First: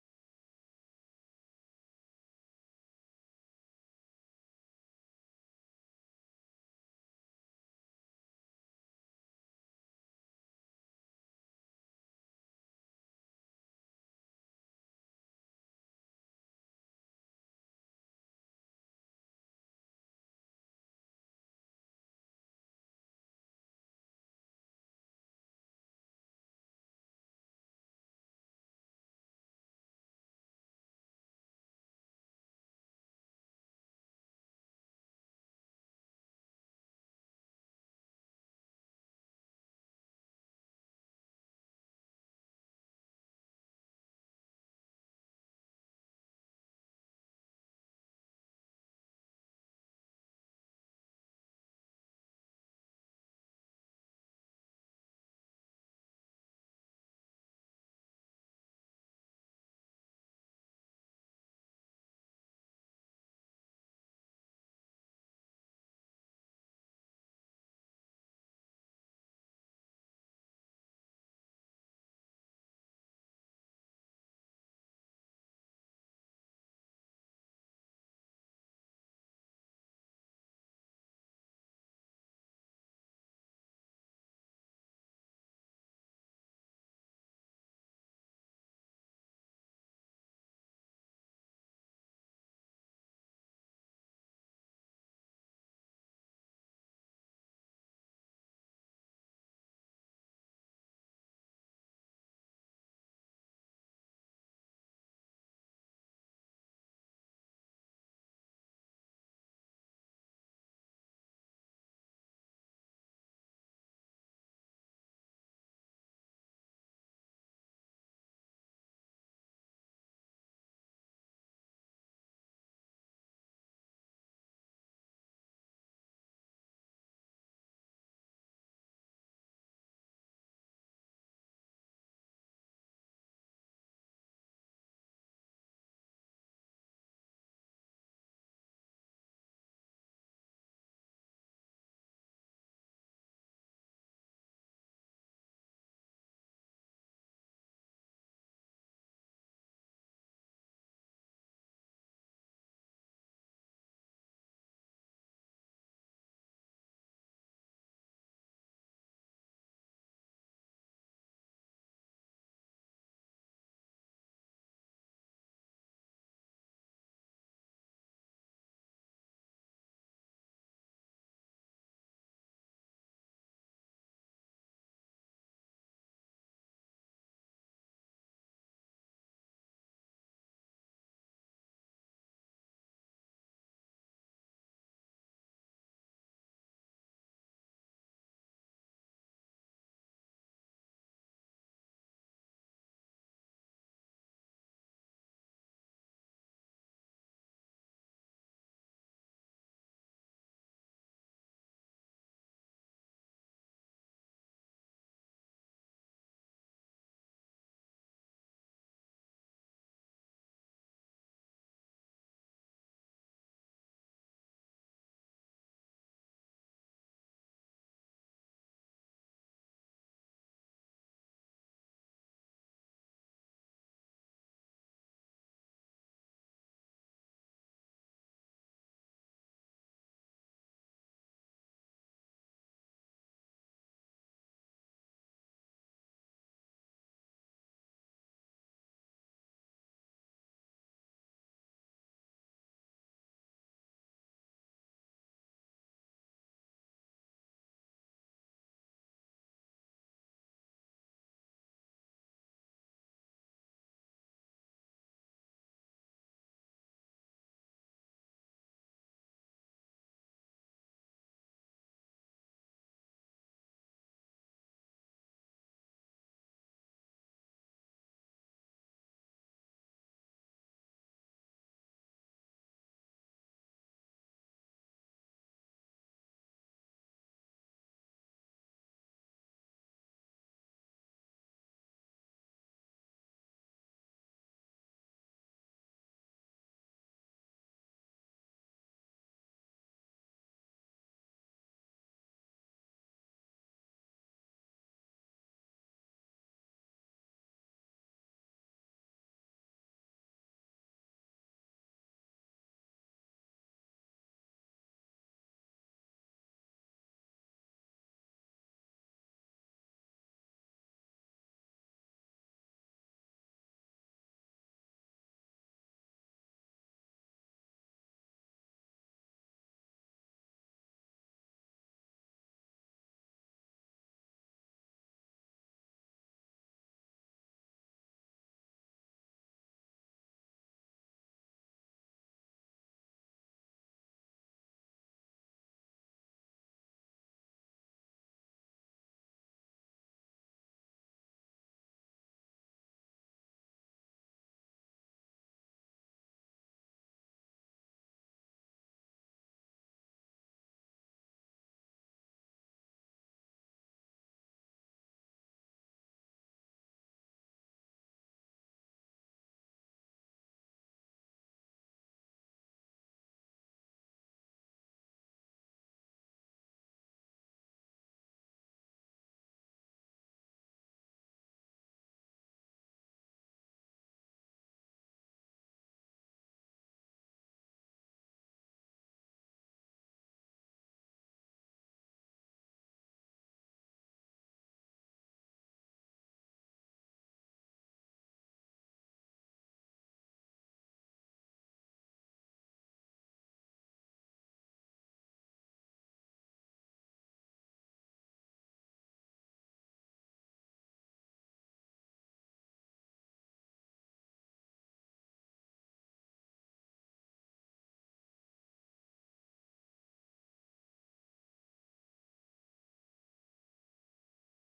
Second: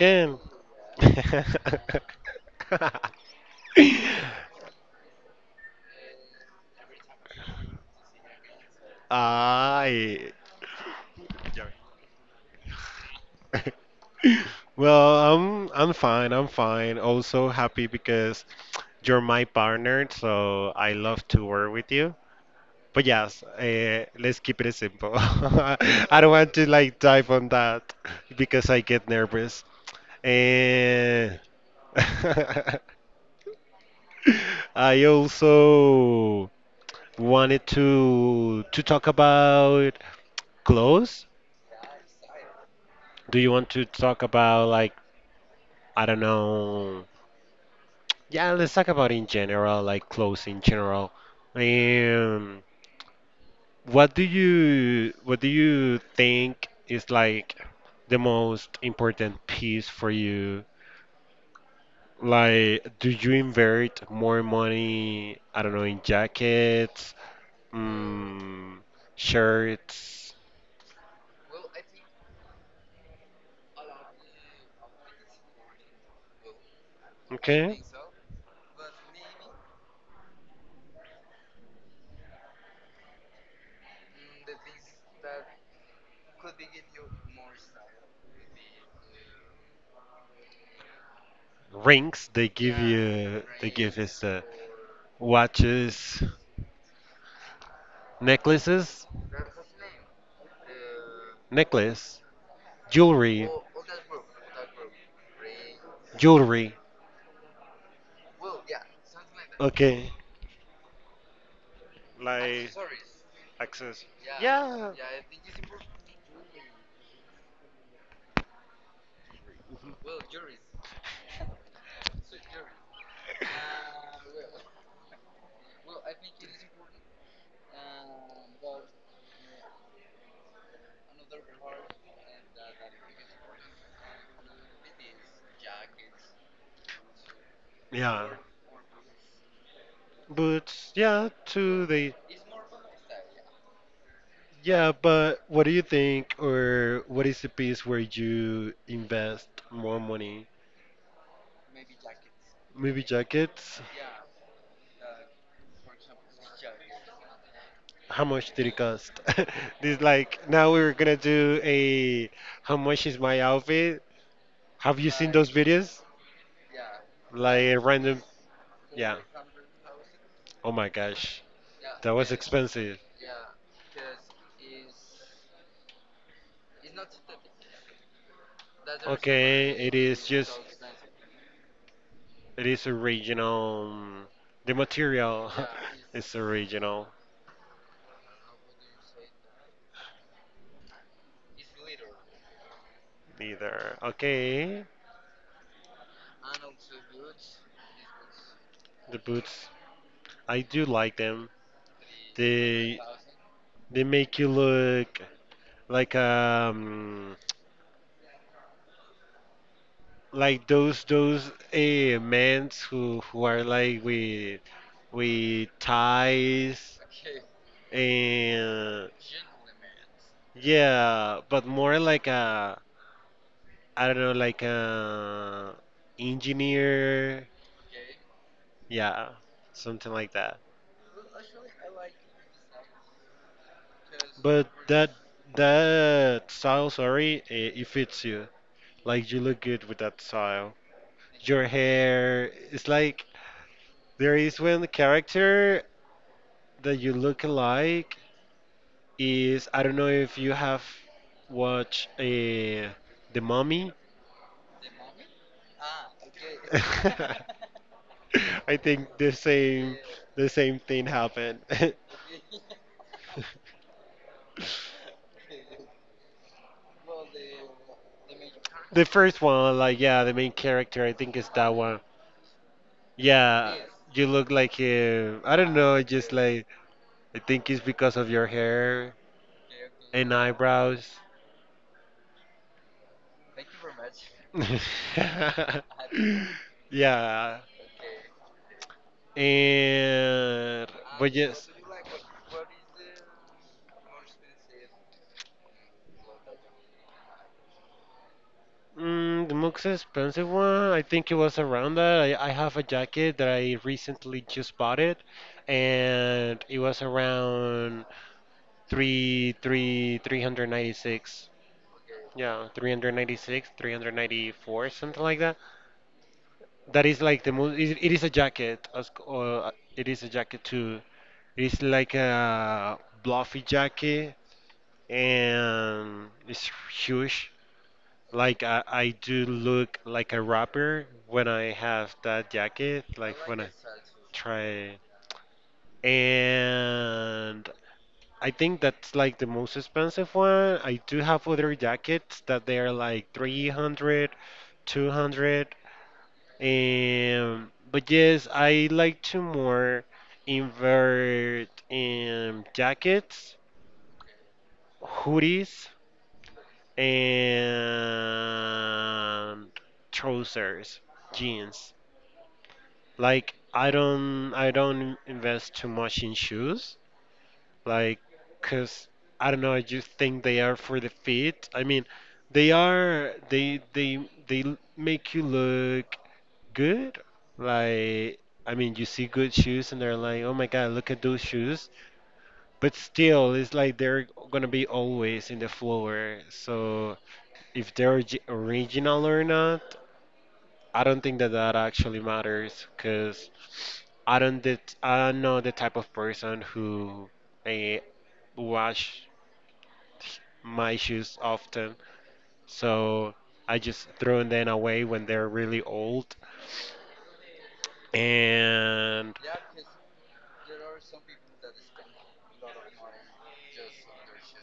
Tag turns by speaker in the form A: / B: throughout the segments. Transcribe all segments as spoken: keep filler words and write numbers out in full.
A: again. I Well, I'm I'm fine. I'm fine. Also happy because you're my partner, so I love to work with you. But yes, uh, let's keep it simple. I don't want to like dive on that because I get nervous. And I also wanted to to talk about clothes? Do you want to talk about like I don't know? Yeah, let's talk about in general, like clothes in general. Um, what do you what do you think is like the most important piece for you? Like, do you invert more money? I don't know, in jackets, mm, shirts. Okay. Rings, they give you, they give us uh, watches, necklaces, necklace, jewelry, jewelry. Okay. Like access. Yeah. Yeah. But yeah, to the yeah, but what do you think or what is the piece where you invest more money? Maybe jackets? How much did it cost? This like now we're gonna do a how much is my outfit? Have you seen those videos? Like a random, yeah. Oh my gosh, that was expensive. Okay, it is just it is original. The material is original neither. Okay, the boots I do like them. They they make you look like um like those those uh, men who who are like with with ties and yeah, but more like a I don't know like a engineer, yeah, something like that. But that that style, sorry, it, it fits you. Like you look good with that style. Your hair, it's like there is one character that you look alike, is I don't know if you have watched uh, The Mummy. I think the same the same thing happened. The first one, like yeah, the main character, I think is that one. Yeah, you look like him. I don't know, just like I think it's because of your hair and eyebrows. Yeah. And but yes, mm, the most expensive one, I think it was around that. I, I have a jacket that I recently just bought it, and it was around three three three hundred ninety six. Yeah, three hundred ninety six, three hundred ninety four, something like that. That is like the most. It, it is a jacket. As, uh, it is a jacket too. It is like a uh, bluffy jacket and it's huge. Like I, I do look like a rapper when I have that jacket, like when I try. And I think that's like the most expensive one. I do have other jackets that they are like three hundred, two hundred. two hundred. Um, but yes, I like to more invert in jackets, hoodies, and trousers, jeans. Like I don't I don't invest too much in shoes, like, cause I don't know, I just think they are for the feet. I mean, they are they they they l- make you look good. Like I mean, you see good shoes and they're like, "Oh my God, look at those shoes." But still, it's like they're gonna be always in the floor. So if they're origi- original or not, I don't think that that actually matters because I don't det- I'm not the type of person who eh, wash my shoes often. So I just throw them away when they're really old. And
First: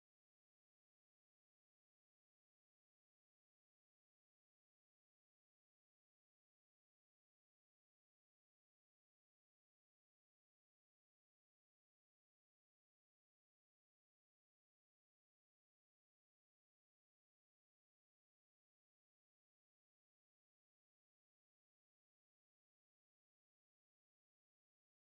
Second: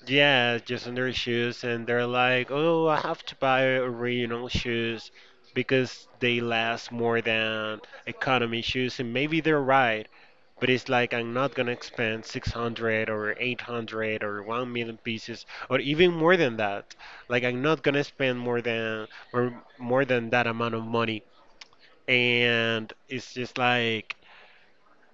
A: yeah, just under shoes, and they're like, oh, I have to buy original shoes because they last more than economy shoes, and maybe they're right. But it's like I'm not gonna spend six hundred or eight hundred or one million pieces or even more than that. Like I'm not gonna spend more than more, more than that amount of money. And it's just like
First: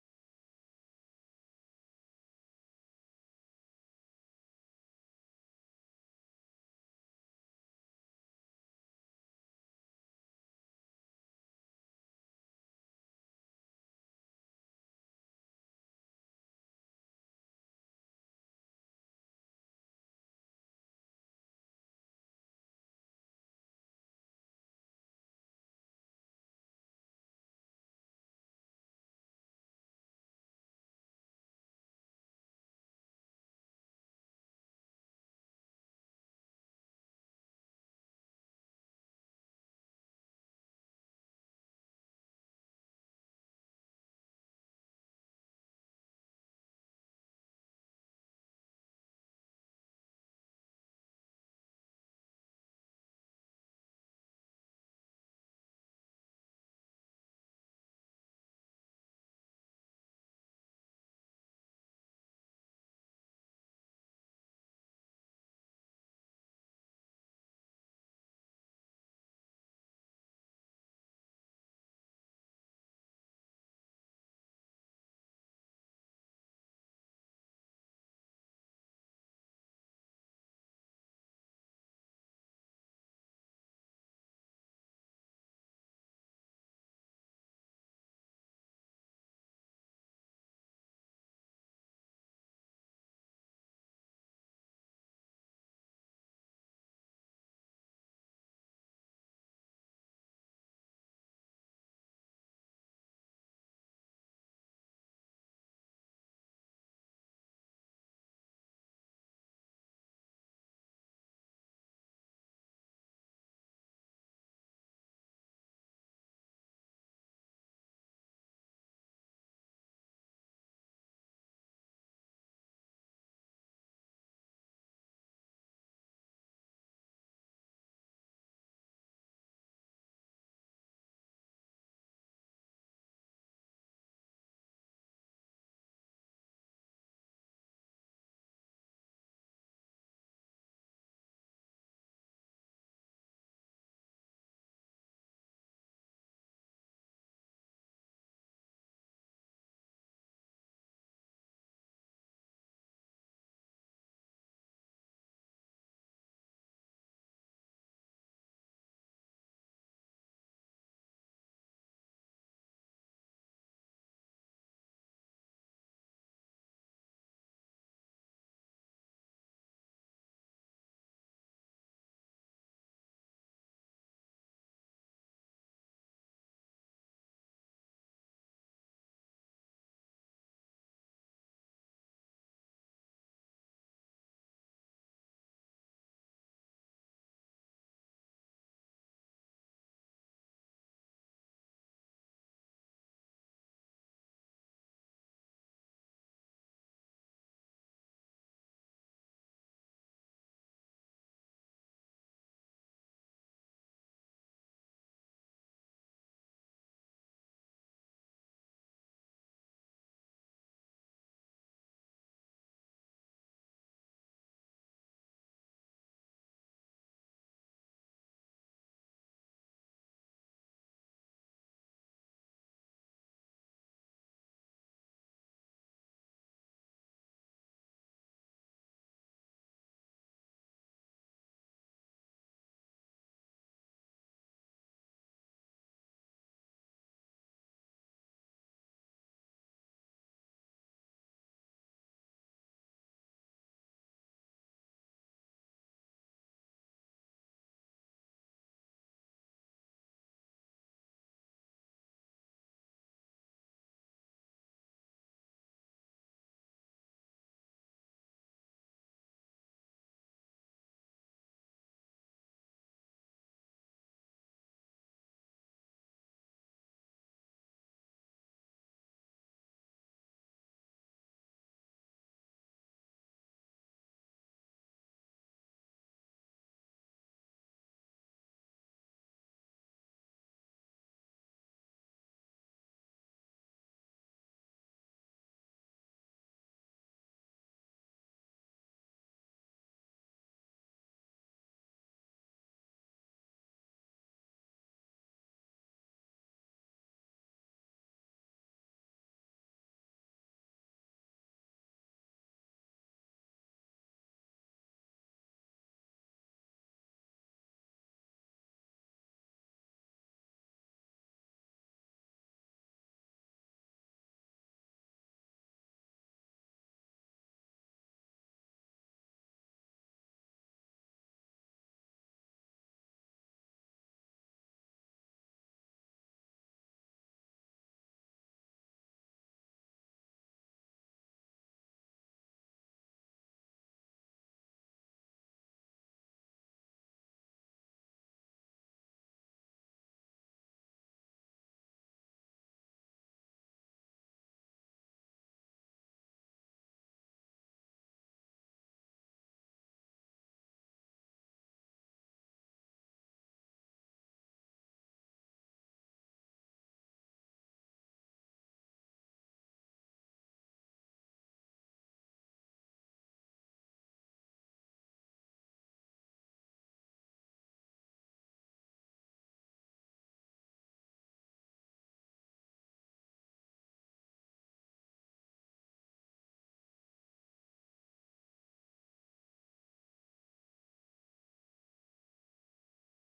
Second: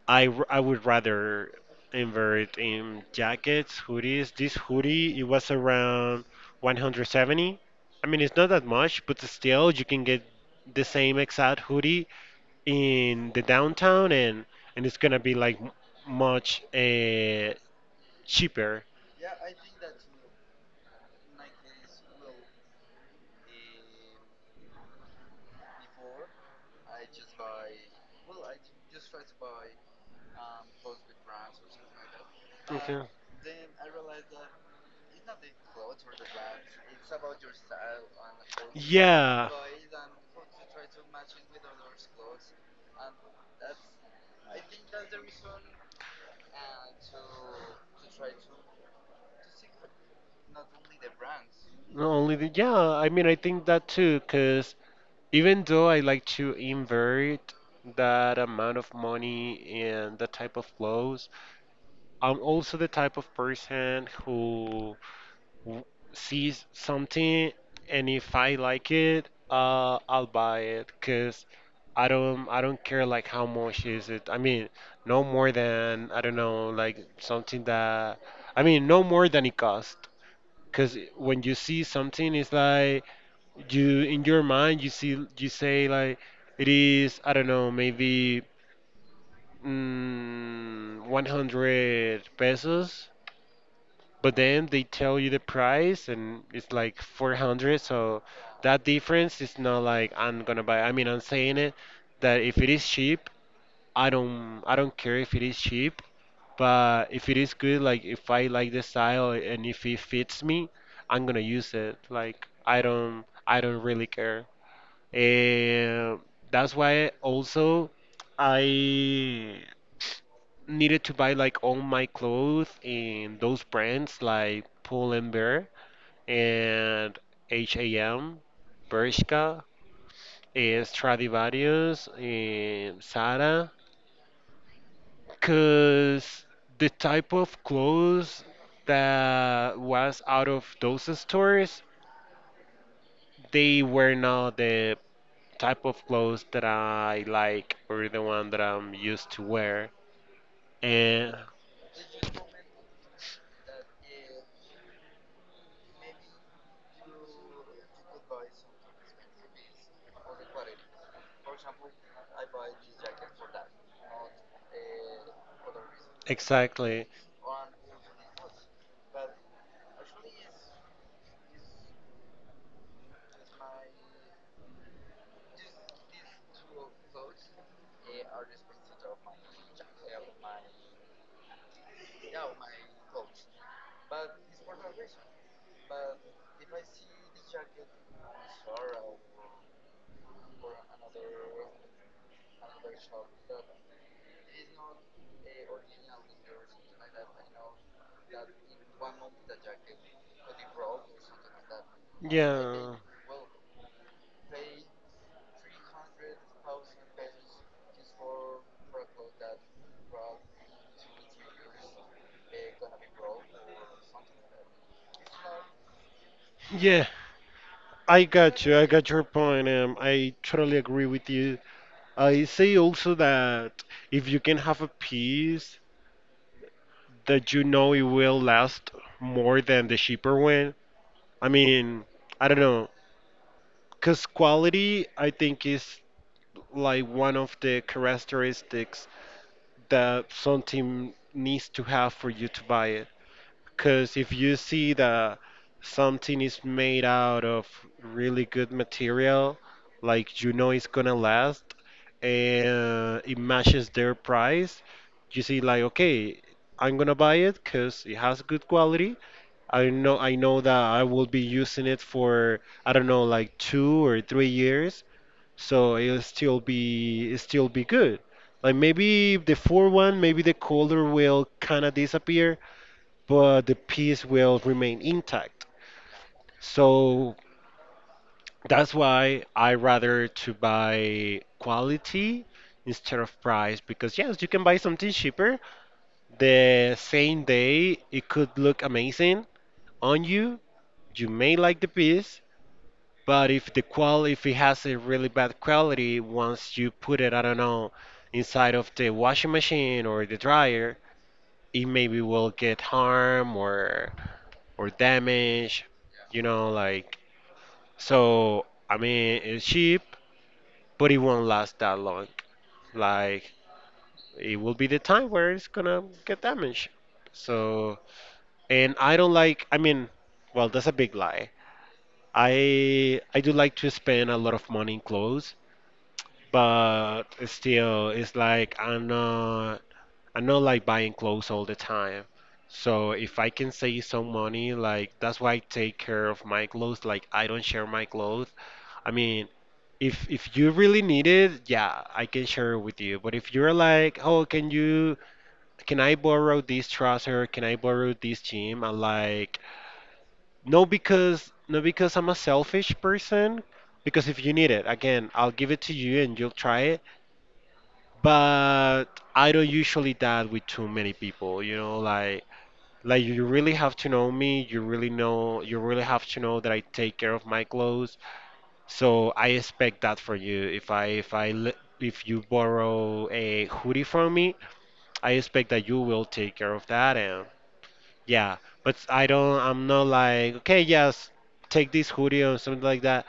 A: I, r- I would rather invert in jackets, hoodies. This hoodie, it was around one hundred seventy. I mean, it's not that much, but still you can get the same exact hoodie in the downtown and and it's gonna be like m- much uh, cheaper. Okay. Yeah. Not only the yeah, I mean I think that too, because even though I like to invert that amount of money and that type of clothes, I'm also the type of person who w- see something and if I like it, uh, I'll buy it because I don't I don't care like how much is it. I mean, no more than I don't know like something that I mean no more than it cost. Because when you see something, it's like you in your mind you see you say like it is I don't know maybe mm, one hundred pesos but then they tell you the price and it's like four hundred so that difference is not like I'm gonna buy I mean I'm saying it that if it is cheap i don't i don't care if it is cheap but if it is good like if I like the style and if it fits me I'm gonna use it like i don't i don't really care. And that's why also I needed to buy like all my clothes in those brands like Pull and Bear and H and M, Bershka, eh, Stradivarius, and Zara, because the type of clothes that was out of those stores, they were not the type of clothes that I like or the one that I'm used to wear. And exactly. But it is I'm I'll jacket or something like that that. Yeah, I got you. I got your point. Um, I totally agree with you. I say also that if you can have a piece that you know it will last more than the cheaper one? I mean, I don't know, because quality I think is like one of the characteristics that something needs to have for you to buy it. Because if you see that something is made out of really good material, like you know it's gonna last, and it matches their price, you see like okay, I'm gonna buy it because it has good quality. I know I know that I will be using it for I don't know like two or three years, so it'll still be it'll still be good. Like maybe the four one, maybe the color will kind of disappear, but the piece will remain intact. So that's why I rather to buy quality instead of price because yes, you can buy something cheaper the same day. It could look amazing on you. You may like the piece. But if the qual if it has a really bad quality, once you put it, I don't know, inside of the washing machine or the dryer, it maybe will get harm or or damage, you know, like so I mean it's cheap, but it won't last that long. Like it will be the time where it's gonna get damaged. So and I don't like I mean well that's a big lie. I I do like to spend a lot of money in clothes but still it's like i'm not i'm not like buying clothes all the time so if I can save some money like that's why I take care of my clothes like I don't share my clothes I mean if if you really need it yeah I can share it with you but if you're like oh can you can I borrow this trouser can I borrow this jean I'm like no because no because I'm a selfish person because if you need it again I'll give it to you and you'll try it but I don't usually that with too many people, you know, like like you really have to know me, you really know you really have to know that I take care of my clothes. So I expect that for you. If I if I le- If you borrow a hoodie from me, I expect that you will take care of that and yeah, but I don't I'm not like, okay, yes, take this hoodie or something like that.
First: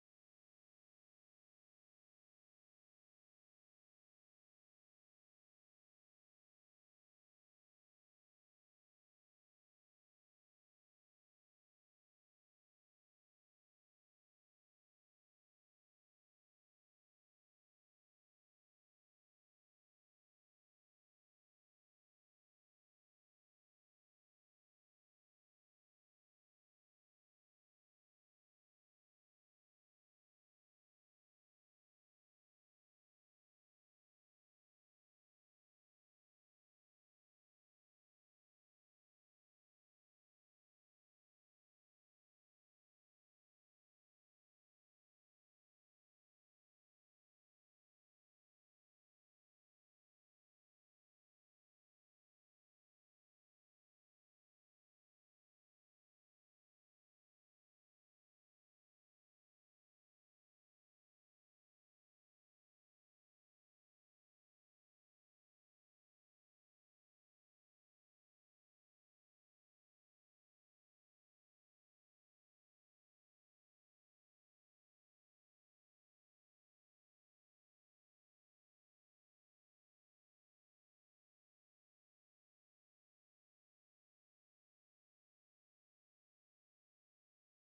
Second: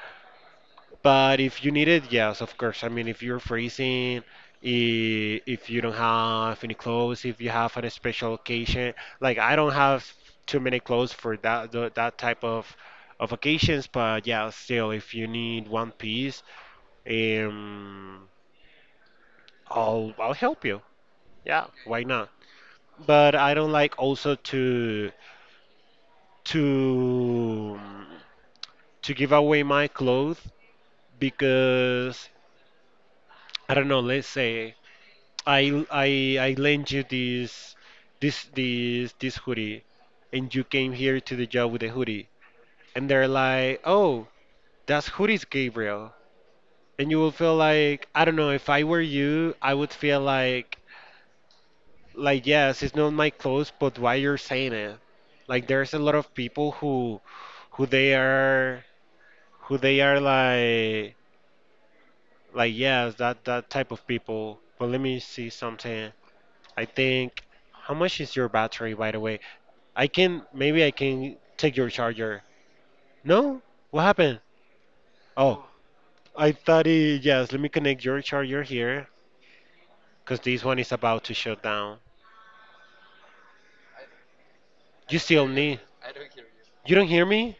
A: But if you need it, yes, of course. I mean, if you're freezing, i- if you don't have any clothes, if you have a special occasion, like I don't have too many clothes for that tho- that type of of occasions. But yeah, still, if you need one piece, um, I'll I'll help you. Yeah, why not? But I don't like also to to to give away my clothes because I don't know. Let's say I I I lend you this this this this hoodie, and you came here to the job with the hoodie, and they're like, oh, that's hoodie's Gabriel, and you will feel like I don't know if I were you, I would feel like like yes, it's not my clothes, but why you're saying it? Like there's a lot of people who who they are who they are like like yes that that type of people. But let me see something. I think how much is your battery by the way? I can maybe I can take your charger. No? What happened? Oh, I thought it yes, let me connect your charger here cuz this one is about to shut down. You still need. You don't hear me?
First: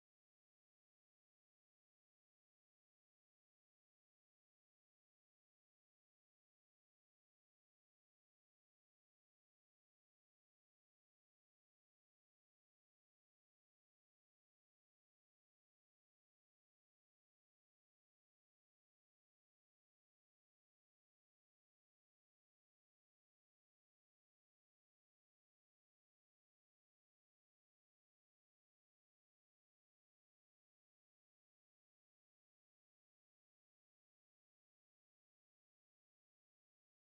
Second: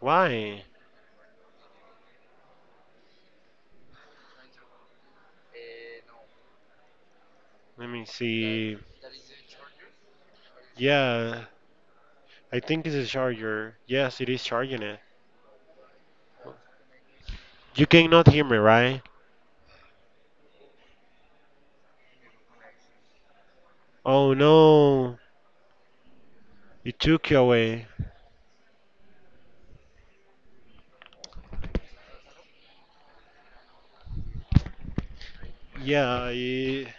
A: Why? Let me see. Yeah, I think it's a charger. Yes, it is charging it. You cannot hear me, right? Oh no. It took you away. Yeah, I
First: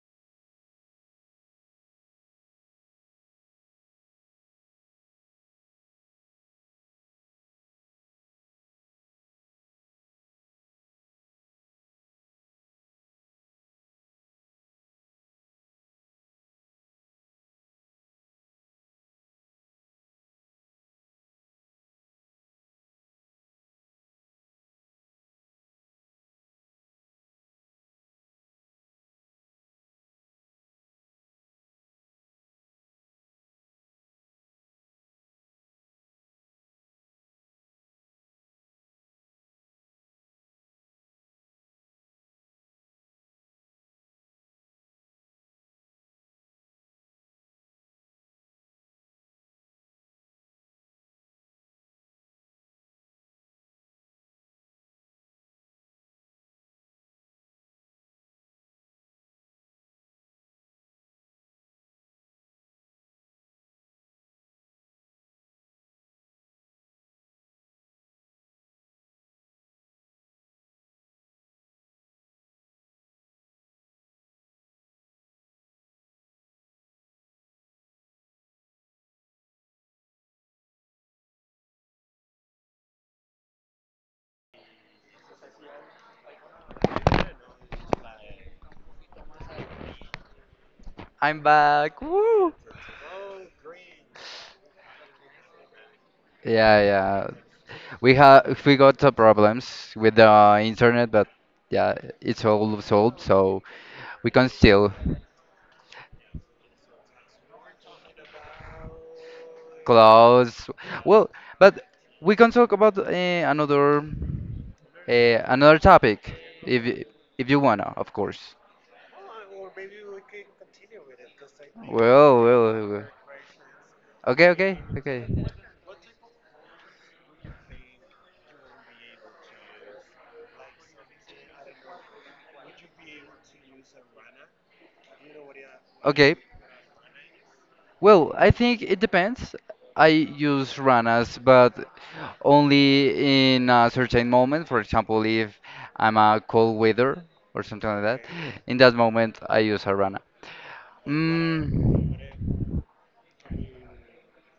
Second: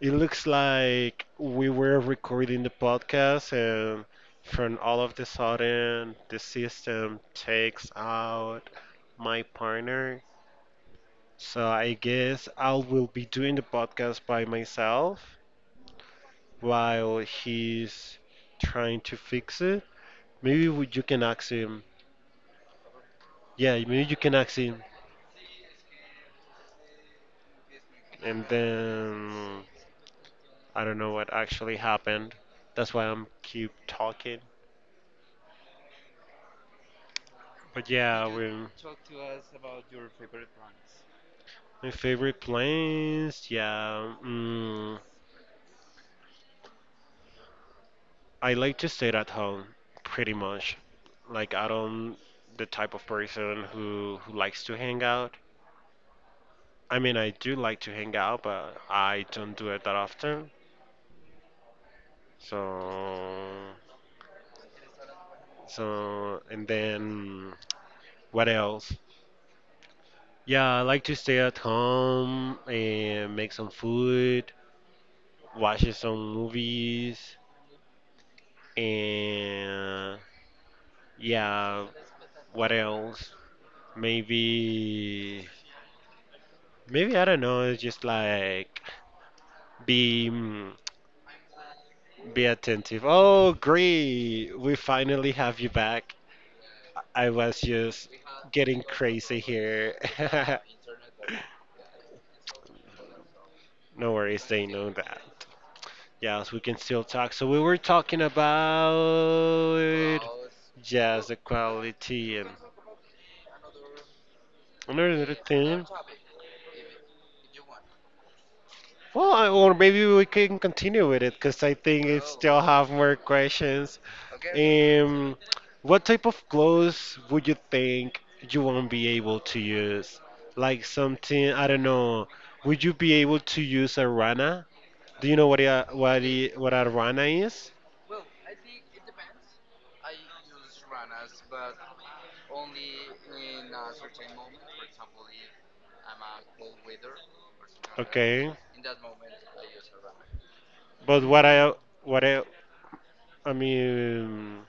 A: It looks like we were recording the podcast, and from all of the sudden, the system takes out my partner. So I guess I will be doing the podcast by myself while he's trying to fix it. Maybe we- you can ask him. Yeah, maybe you can ask him. And then I don't know what actually happened. That's why I'm keep talking. But yeah, you we're my favorite plants. Yeah, mm, I like to stay at home pretty much. Like I don't The type of person who who likes to hang out. I mean, I do like to hang out, but I don't do it that often. So, so, and then what else? Yeah, I like to stay at home and make some food, watch some movies, and yeah, what else? Maybe, Maybe I don't know. It's just like be mm,
B: I'm back.
A: be
B: Woo!
A: attentive. Oh, great! We finally have you back.
B: Yeah, yeah.
A: I was just
B: We have we
A: getting
B: got uh,
A: crazy
B: problems
A: here.
B: with the internet, but yeah, it's all solved, so
A: No
B: we
A: worries,
B: can
A: they know
B: still
A: that. Yes, we can still talk. So we were talking about
B: close.
A: just
B: Well,
A: the
B: but
A: quality
B: we
A: and
B: can talk about uh, another
A: another
B: uh, another
A: thing.
B: topic if y- if you wanna, of course.
A: Well, I- or maybe we can continue with it because I think it
B: Well,
A: still
B: well, well.
A: have
B: well.
A: more questions.
B: okay, okay, okay,
A: Um, what type of clothes would you think you won't be able to use? Like something, I don't know. Would you be able to use a rana? Do you know what a what a,
B: okay.
A: what a rana is?
B: Well, I think it depends. I use ranas, but only in a certain moment. For example, if I'm a cold weather or something like that,
A: Okay,
B: in that moment I use a rana.
A: but what I what I
B: Mm,
A: I mean,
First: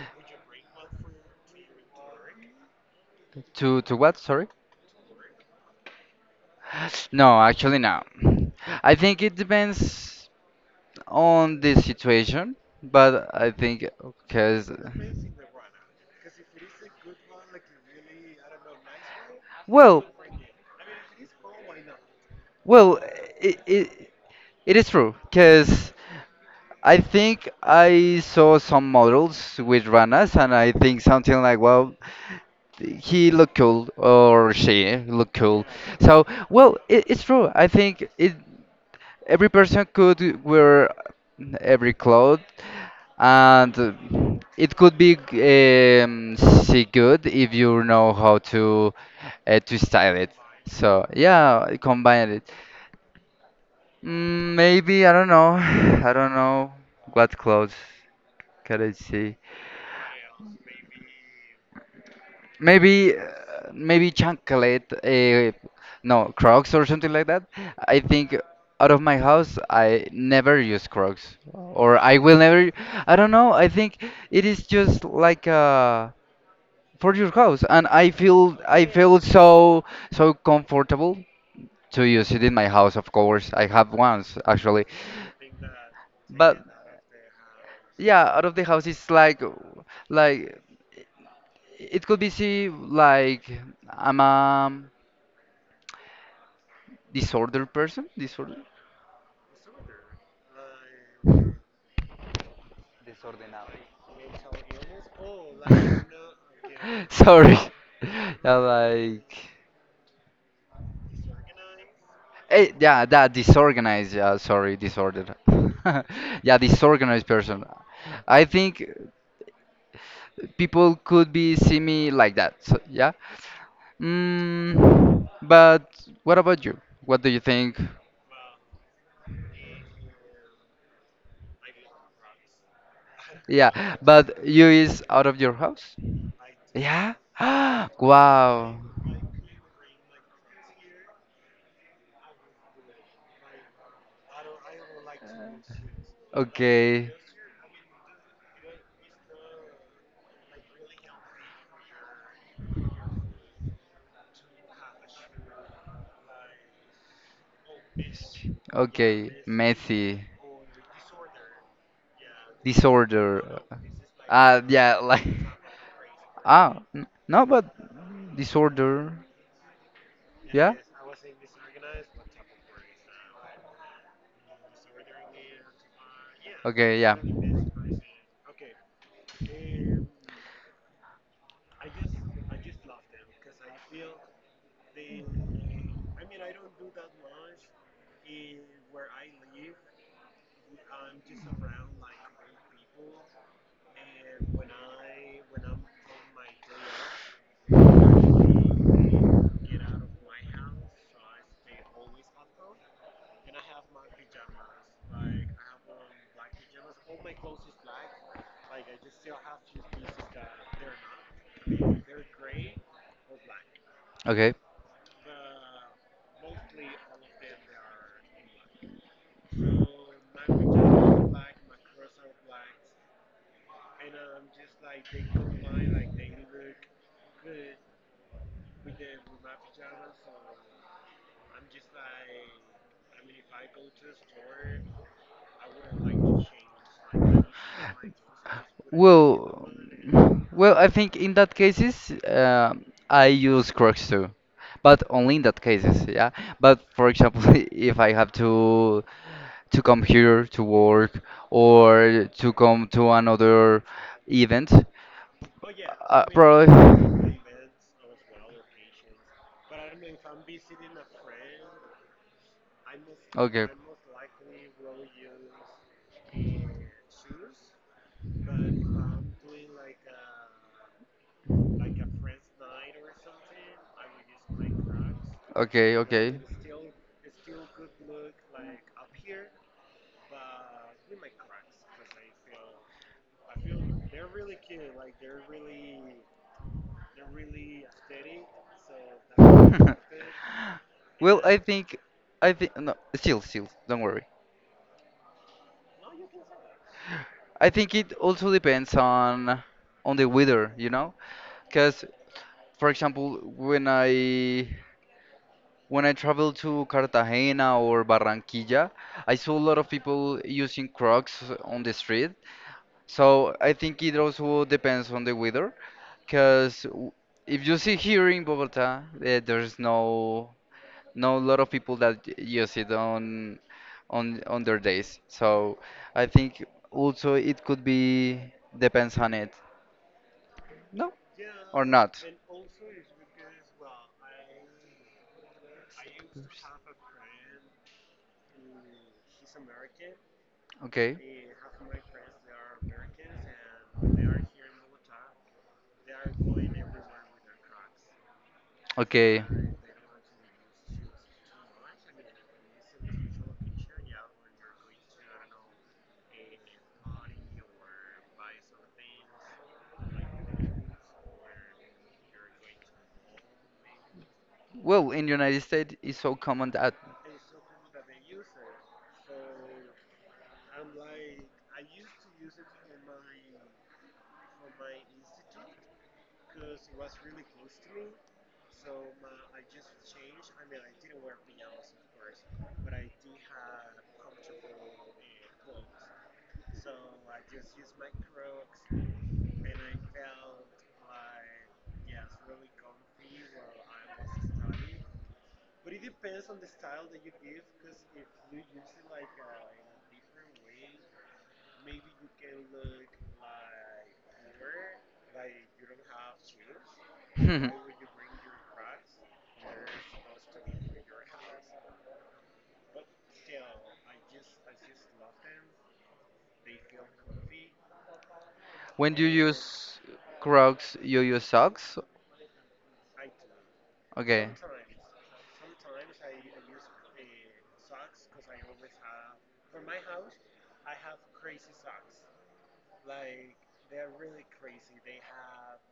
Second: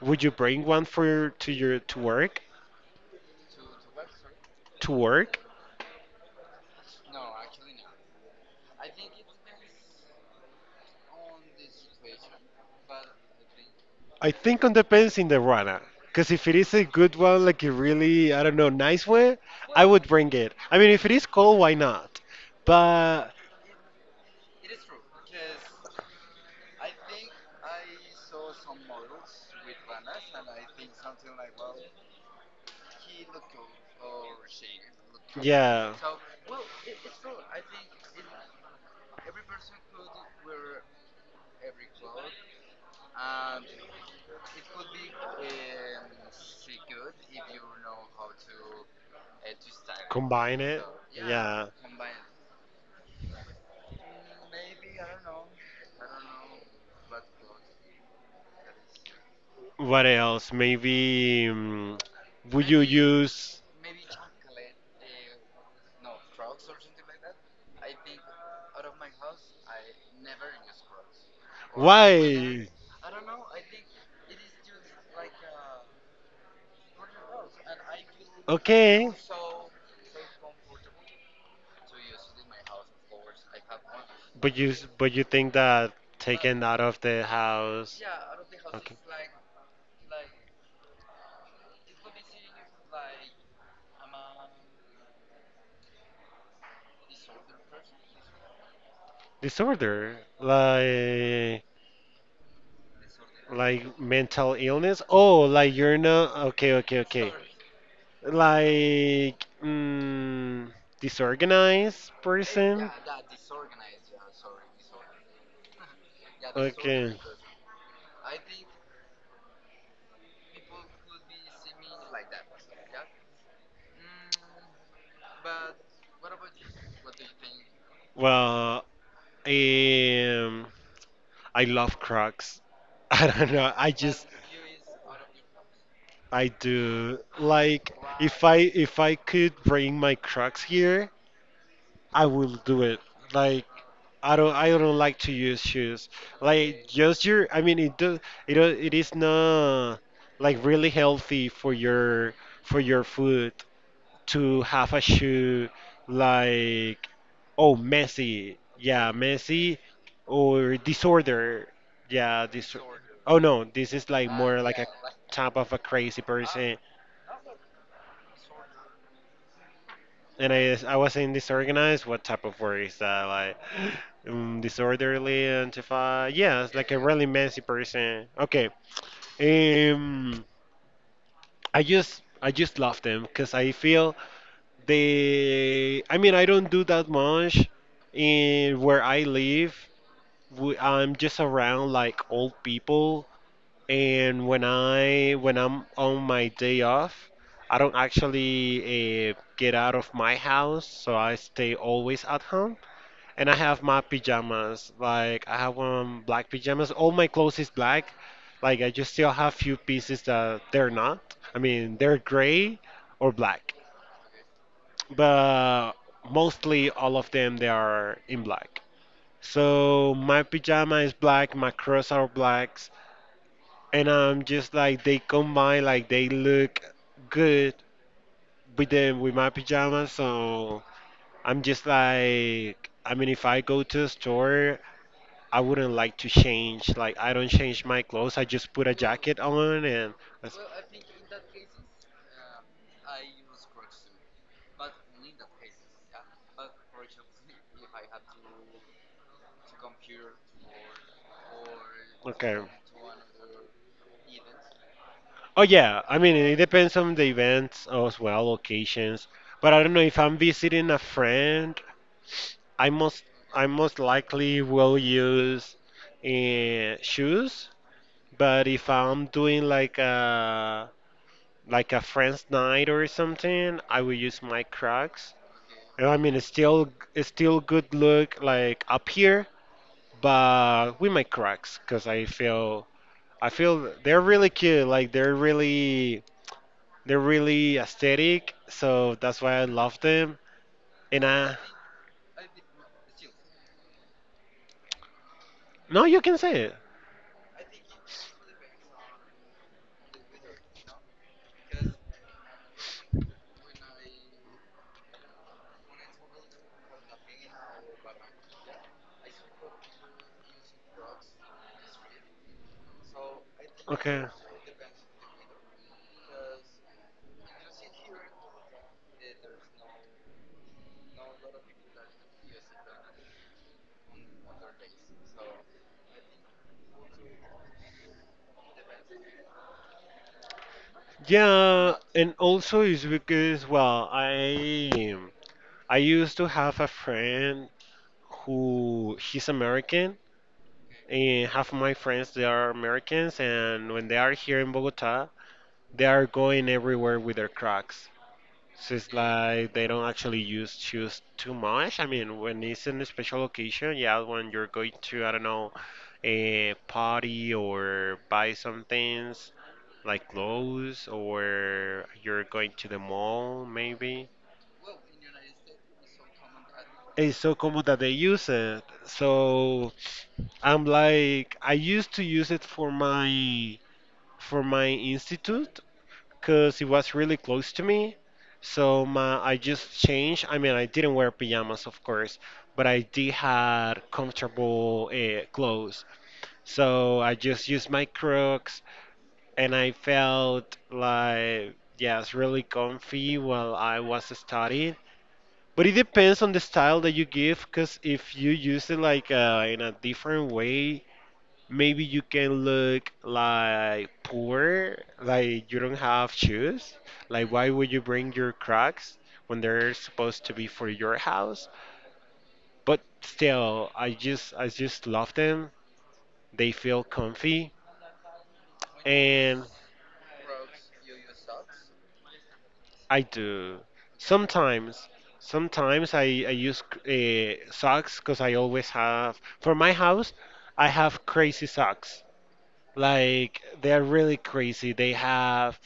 A: would you bring one for to your to work?
B: to to what? Sorry.
A: To work?
B: No, actually no. I think it depends on the situation, but I think
A: I think
B: because
A: it depends in the runner. Because if it is a good one, like a really, I don't know, nice one, I
B: well,
A: would bring it. I mean, if it is cold, why not?
B: well,
A: But
B: it, it, it is true because I think I saw some models with runners, and I think something like, well, he looked cool or she looked cool.
A: yeah,
B: So, well, it, it's true. I think it every person could wear every cloth, and uh, it could be um, see good if you know how to uh, to style it.
A: combine it.
B: So
A: Yeah.
B: yeah, combine it. Mm, maybe I don't know. I don't know what clothes can I see.
A: What else? Maybe um, Would you
B: Maybe, uh,
A: use
B: maybe chocolate. Uh, no, Crocs or something like that. I think out of my house, I never use Crocs, or I will
A: why?
B: never. I don't know. I think it is just like uh, for your house, and I feel I
A: Okay.
B: feel so so comfortable to use it in my house. Of course, I have ones
A: But you s-
B: actually,
A: but you think that taken
B: but
A: out of the house?
B: yeah, out of the house
A: Okay.
B: it's like like it could be see like I'm a disordered person? Disorder?
A: Disorder, like
B: Desordenado.
A: like mental illness. Oh, like you're not okay, okay, okay.
B: Sorry. Yeah, like.
A: Like mm, Disorganized
B: Eh,
A: person.
B: yeah, that disorganized. Yeah, sorry, disordered. Yeah,
A: Okay.
B: disorganized person. I think people could be see me like that. So, yeah. Mm, but what about you? What do you think?
A: Well, um, I love Crocs. I don't know. I
B: Yeah,
A: just
B: but you is out of your house?
A: I
B: Yeah.
A: do. Like if I
B: Wow.
A: if I could bring my Crocs here, I will do it. Like I don't I don't like to use shoes. Like
B: Okay.
A: just your, I mean it does it do- it is not like really healthy for your for your foot to have a shoe like oh messy. Yeah,
B: Okay,
A: messy
B: messy,
A: or disorder. Yeah, this Oh no,
B: disorder.
A: this is like more
B: Uh,
A: like a
B: yeah, like.
A: type of a crazy person.
B: Ah, n- no, but disorder.
A: And I,
B: Yeah?
A: I was saying disorganized. What type of word is that? Like um, disorderly, antifa. Yes, like a
B: Okay, yeah.
A: really messy person. Okay. Um, I just I just love them because I feel they. I mean, I don't do that much in where I live. w- I'm just around like old people, and when I when I'm on my day off, I don't actually uh, get out of my house, so I stay always at home. And I have my pajamas. Like I have um black pajamas. All my clothes is black. Like I just still have few pieces that they're not. I mean they're gray or black,
B: Okay.
A: but mostly all of them they are in black. So my pajama is black. My clothes are blacks, and I'm just like they combine. Like they look good with them with my pajamas. So I'm just like. I mean, if I go to a store I wouldn't like to change. Like I don't change my clothes. I just put a jacket
B: Well,
A: on and.
B: well, I think in that cases, um I use Crocs too, but only in that cases, yeah. But for example, if I have to to come here to work or to
A: Okay.
B: come to another event,
A: Oh yeah. I
B: uh,
A: mean, it depends on the
B: probably.
A: events as well, occasions. But I don't know if I'm visiting a friend. I most
B: Okay,
A: I most likely will use uh, shoes. But if I'm doing like a like a friend's night or something, I would use my Crocs.
B: okay,
A: And I
B: okay.
A: mean, it's still it's still good look like up here, but with my Crocs because I feel I feel they're really cute. Like they're really they're really aesthetic, so that's why I love them. And
B: Well, I
A: uh,
B: think, I think no, still, still, don't worry.
A: no, you can say it.
B: I think it also depends on on the weather, you know, because for example, when I when I travel to Cartagena or Barranquilla, I saw a lot of people using Crocs on the street. So I think it
A: Okay.
B: also depends on the weather, because if you see here in Bogota, eh, there's no know a lot of people that use it on on on their days. So I think also it could be depends on it. No? Or
A: Yeah,
B: not.
A: and also it's because well, I I used to have a friend who he's American,
B: Okay.
A: and half of my friends they are Americans, and when they are here in Bogota, they are going everywhere with their Crocs. So it's
B: Okay.
A: like they don't actually use shoes too much. I mean, when it's in a special occasion, yeah, when you're going to, I don't know, a party or buy some things like clothes, or you're going to the mall, maybe.
B: Well, in United States it's so common that
A: It's so common that they use it. So I'm like, I used to use it for my for my institute because it was really close to me. So my I just changed. I mean, I didn't wear pajamas, of course, but I did had comfortable uh, clothes. So I just used my Crocs, and I felt like yes, really comfy while I was studying, but it depends on the style that you give, because if you use it like uh, in a different way, maybe you can look like poor, like you don't have shoes. Like, why would you bring your Crocs when they're supposed to be for your house? But still, I just I just love them. They feel comfy,
B: when you
A: and
B: use Crocs, you use socks?
A: I do.
B: Okay.
A: Sometimes, Sometimes I, I use uh, socks because I always have, for my house, I have crazy socks. Like, they're really crazy. They have,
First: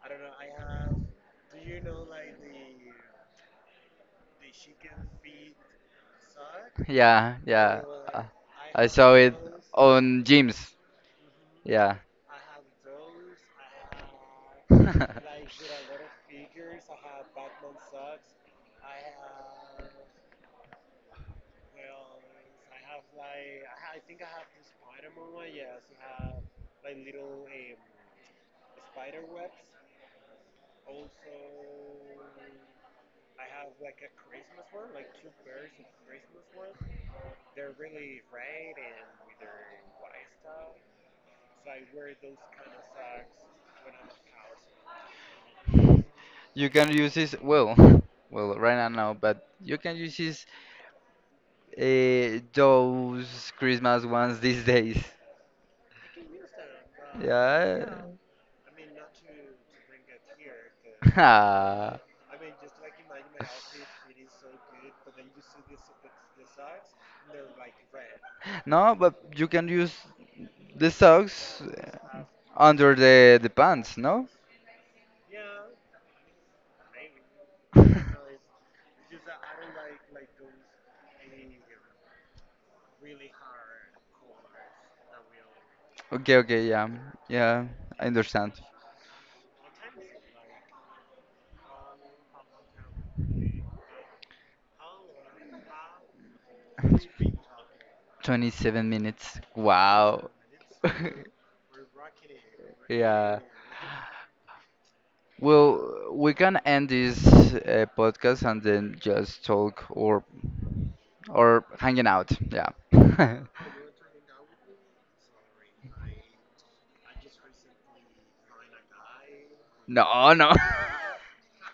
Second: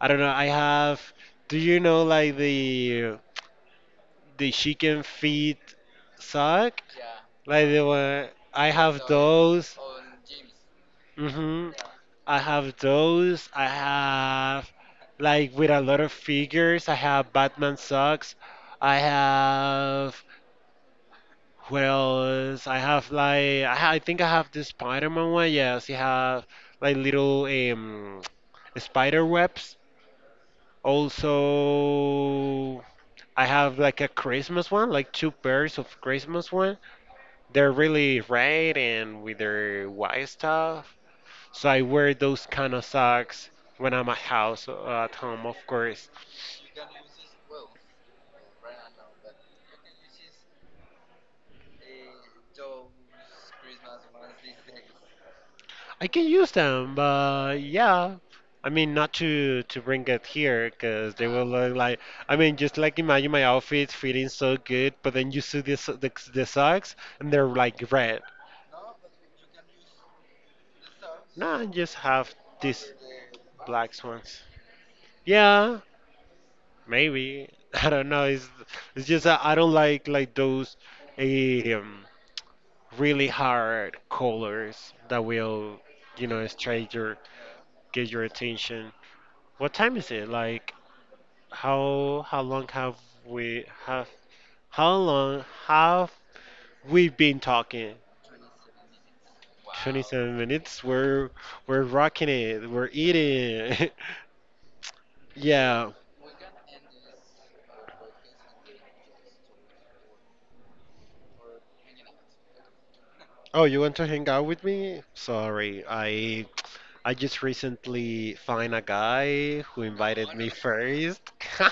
A: I don't know, I have, do you know, like the the chicken feet sock?
B: Yeah,
A: Like
B: yeah.
A: the
B: Uh,
A: one, I
B: I
A: have
B: saw it
A: those.
B: on gyms.
A: Hmm.
B: Yeah.
A: I have those. I have like with a lot of figures. I have Batman socks. I have what else? I have like I, ha- I think I have the Spider-Man one. Yes, you have like little um spider webs. Also, I have like a Christmas one, like two pairs of Christmas one. They're really red and with their white stuff. So I wear those kind of socks when I'm at house uh, at home, of course.
B: you can use this well, well right now no, but you can use this uh, those Christmas ones these days.
A: I can use them, but
B: Yeah.
A: yeah. I mean, not to to bring it here because they will look
B: Ah.
A: like. I mean, just like imagine my outfit feeling so good, but then you see this the, the socks and they're like red.
B: No, but you can use the
A: No,
B: socks
A: I just have
B: under
A: these
B: the the
A: black
B: pants, no?
A: ones. Yeah, maybe. I don't know. It's it's just that I don't like like those. eh, Um, Really hard colors that will, you
B: Okay,
A: know,
B: okay, yeah,
A: strike your
B: yeah, I
A: get your
B: understand.
A: attention. What time is it? Like how how long have we have how long have we been talking?
B: twenty-seven minutes. Wow.
A: twenty-seven minutes. We're we're rocking it. We're
B: Yeah.
A: eating. Yeah.
B: Well, we can end this uh, podcast and then just talk or or hanging out. Yeah.
A: Oh, you want to hang out with me? Sorry. I I just recently find a guy who
B: No,
A: invited me
B: no.
A: first. And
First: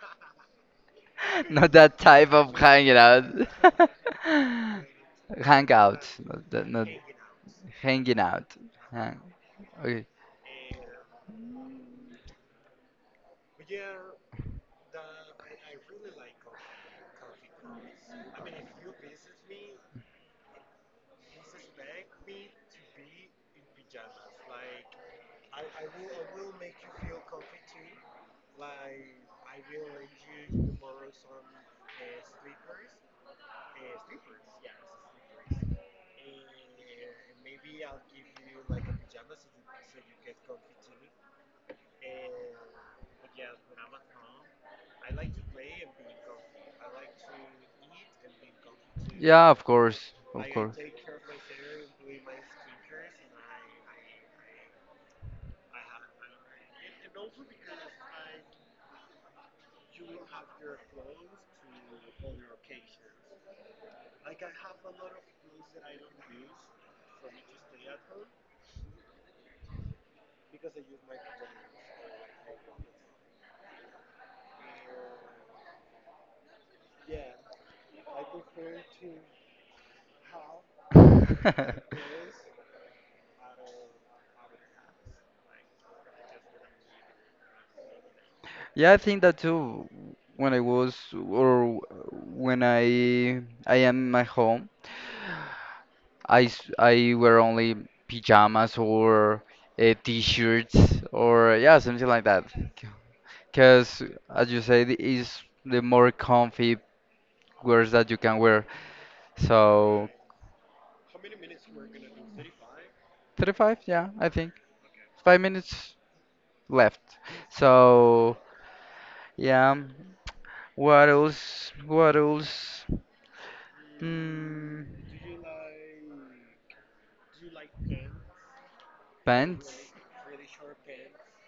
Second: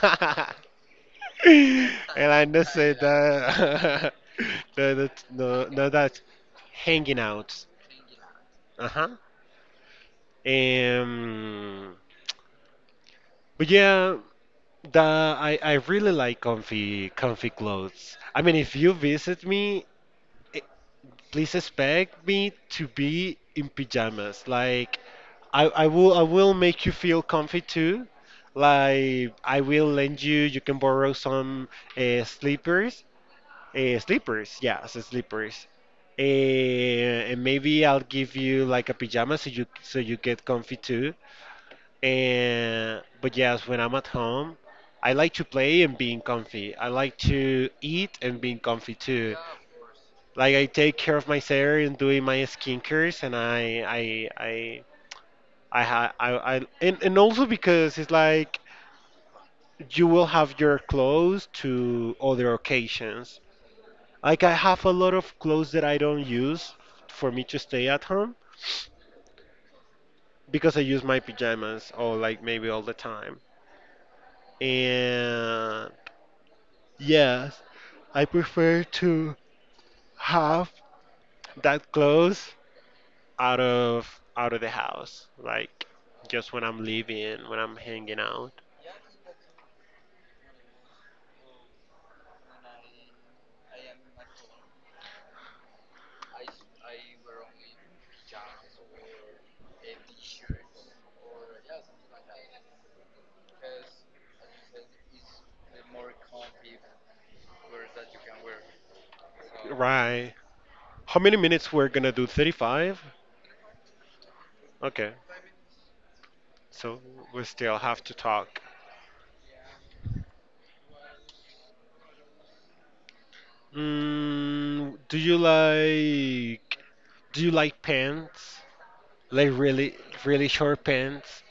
B: Not that type
A: I
B: of
A: just say
B: hanging out.
A: that no, that no,
B: Hang
A: no,
B: out.
A: that's
B: Not, that, not
A: hanging out.
B: hanging out.
A: Uh huh.
B: Hang. Okay.
A: Um, but yeah, the I, I really like comfy comfy clothes. I mean, if you visit me, eh, please expect me to be in pajamas. Like I, I will I will make you feel comfy too. Like I will lend you. You can borrow some uh, slippers. Uh, slippers, yes, slippers. Uh, and maybe I'll give you like a pajama so you so you get comfy too. And but yes, when I'm at home, I like to play and being comfy. I like to eat and being comfy too.
B: Yeah, of course. Of
A: Like I
B: course.
A: take care of my hair and doing my skincares, and I I I I ha I, I and, and also because it's like you will have your clothes to other occasions. Like I have a lot of clothes that I don't use for me to stay at home because I use my pajamas or like maybe all the time. And yes, I prefer to have that clothes out of out of the house, like just when I'm leaving, when I'm hanging out.
B: Yeah, I think that too. When I was or when I I am in my home, I s- I wear only pajamas or uh, t-shirts or yeah, something like that. Because as you said, is the more comfy wears that you can wear. So
A: Right. How many minutes we're gonna do? thirty-five?
B: thirty-five, yeah, I think
A: Okay.
B: five minutes
A: So
B: left.
A: we still have to
B: So
A: talk.
B: yeah, what else? What else? Hmm,
A: Mm, do you like do you like pants? Like
B: pants?
A: really really short pants?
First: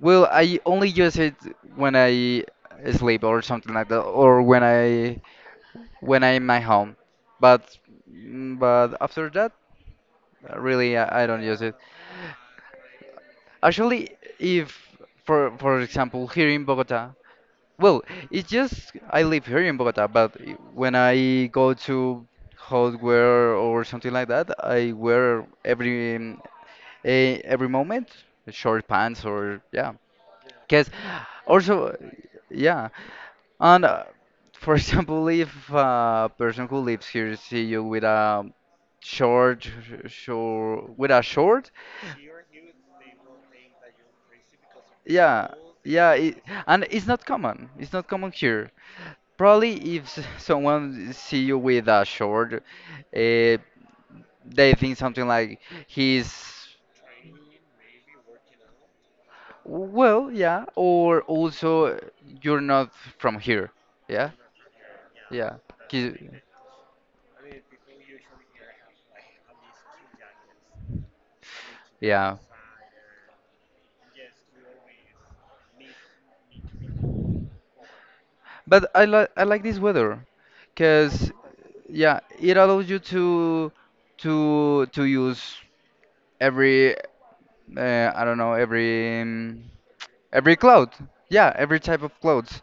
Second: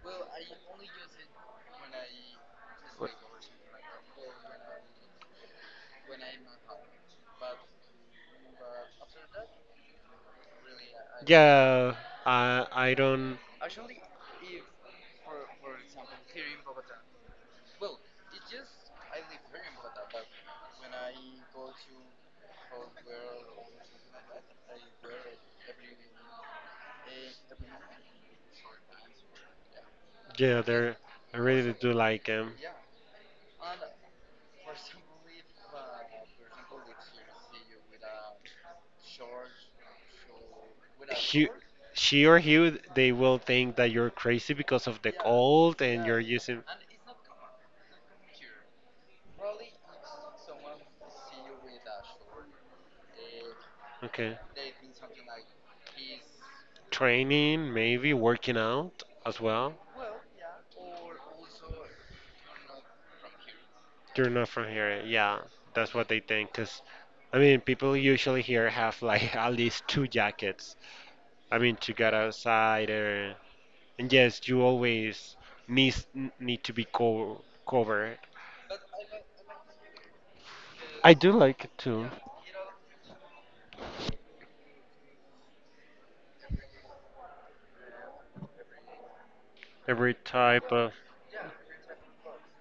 B: Well, I only use it when I sleep or something like that, or when I when I'm at my home. But mm, but after that, uh, really, I, I don't use it.
A: Yeah, I I don't.
B: Actually, if for for example here in Bogota, well, it's just I live here in Bogota, but i- when I go to hardware or something like that, I wear every mm, eh, every moment short pants or yeah.
A: Yeah,
B: Cause
A: they're. I really do
B: also
A: like him.
B: yeah. And uh, for example, if a person who lives here see you with a short, short, with a
A: He,
B: short,
A: she or he, they will think that you're crazy because of the
B: yeah,
A: cold and
B: yeah,
A: you're
B: it,
A: using.
B: and it's not common. It's not common here. Probably if s- someone see you with a short, uh,
A: Okay,
B: they think something like he's
A: training, maybe working out as well.
B: well, yeah, or also you're not from here, yeah,
A: You're not from here. Yeah,
B: yeah,
A: that's what
B: he-
A: they think. Cause, I mean, people usually here have like at least two jackets. I mean, to get
B: yeah.
A: outside or. And yes, you always needs, n- need to be co covered.
B: But I like I like this weather,
A: I
B: cause
A: do like it too.
B: yeah, it allows you to to to use every uh, I don't know every um,
A: Every
B: every
A: type
B: cloud.
A: of.
B: Yeah, every type of clothes.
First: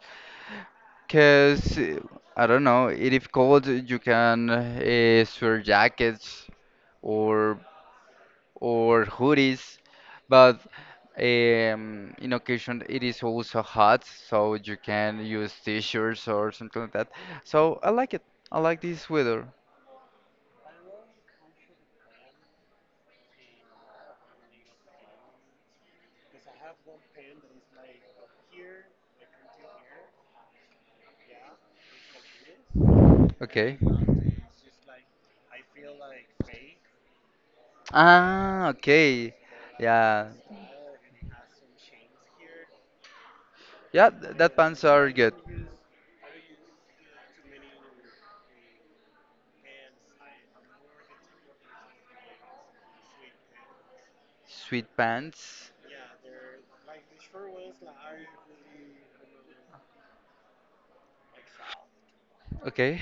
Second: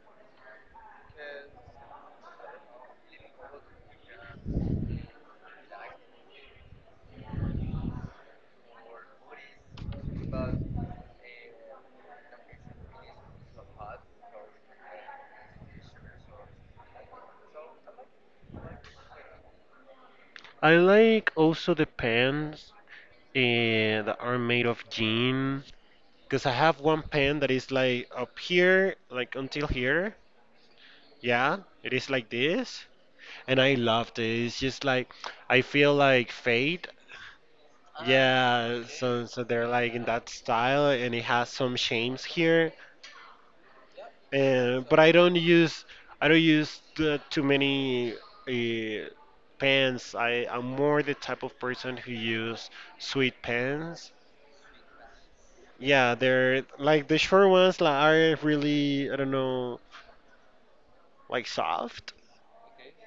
B: Cause uh, I don't know, if it's cold, you can uh, wear jackets or or hoodies, but um, in occasion it is also hot, so you can use t-shirts or something like that. So I like it. I like this weather.
A: I like also the pens eh, that are made of jean. Because I have one pen that is like up here, like until here. Yeah, it is like this. And I
B: Okay.
A: love this. It's just like, I feel like fade.
B: Ah,
A: Yeah, so, so
B: okay.
A: they're like in that
B: Yeah.
A: style, and it has some shames here.
B: Yeah, th- that
A: And
B: pants
A: but I
B: are
A: don't
B: good.
A: use I don't use the, too many uh, pens. I I'm more the type of person who use sweet pens.
B: Sweet pants.
A: Yeah, they're like the short ones like are really I don't know like soft,
B: Okay.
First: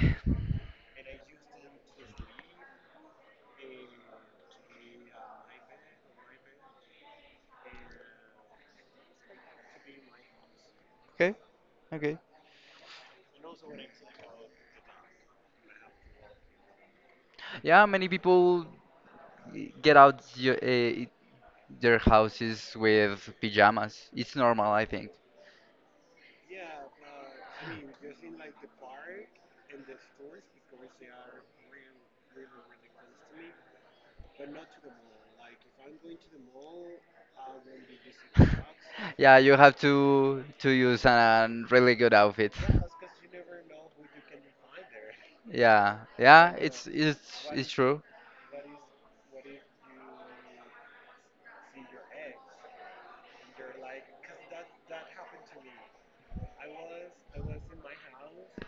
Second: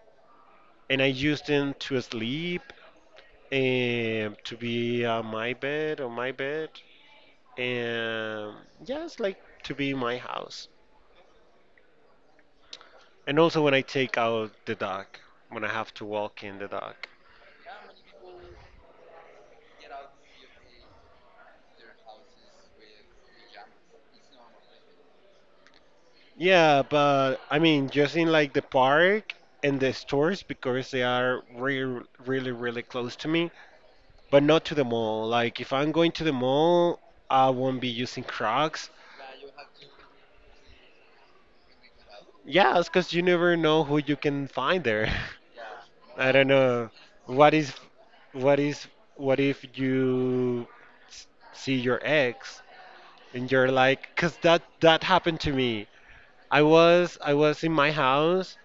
A: and I use them to sleep and to be on my bed on my bed and yeah, it's like to be in my house.
B: Okay. Okay.
A: And also when I take out the dog when I have to walk in the dog.
B: Yeah, many people get out your, uh, their houses with pajamas. It's normal, I think.
A: Yeah, but I mean, just in like the park and the stores because they are really, really, really close to me, but not to the mall. Like, if I'm going to the mall, I won't be using Crocs.
B: Yeah, you have to to use a really good outfit.
A: Yeah, it's because you never know who you can find there.
B: Yeah,
A: I don't
B: yeah, it's
A: know.
B: it's
A: What
B: it's
A: is,
B: true.
A: what is, what if you s- see your ex and you're like, because that that happened to me. I was I was in my house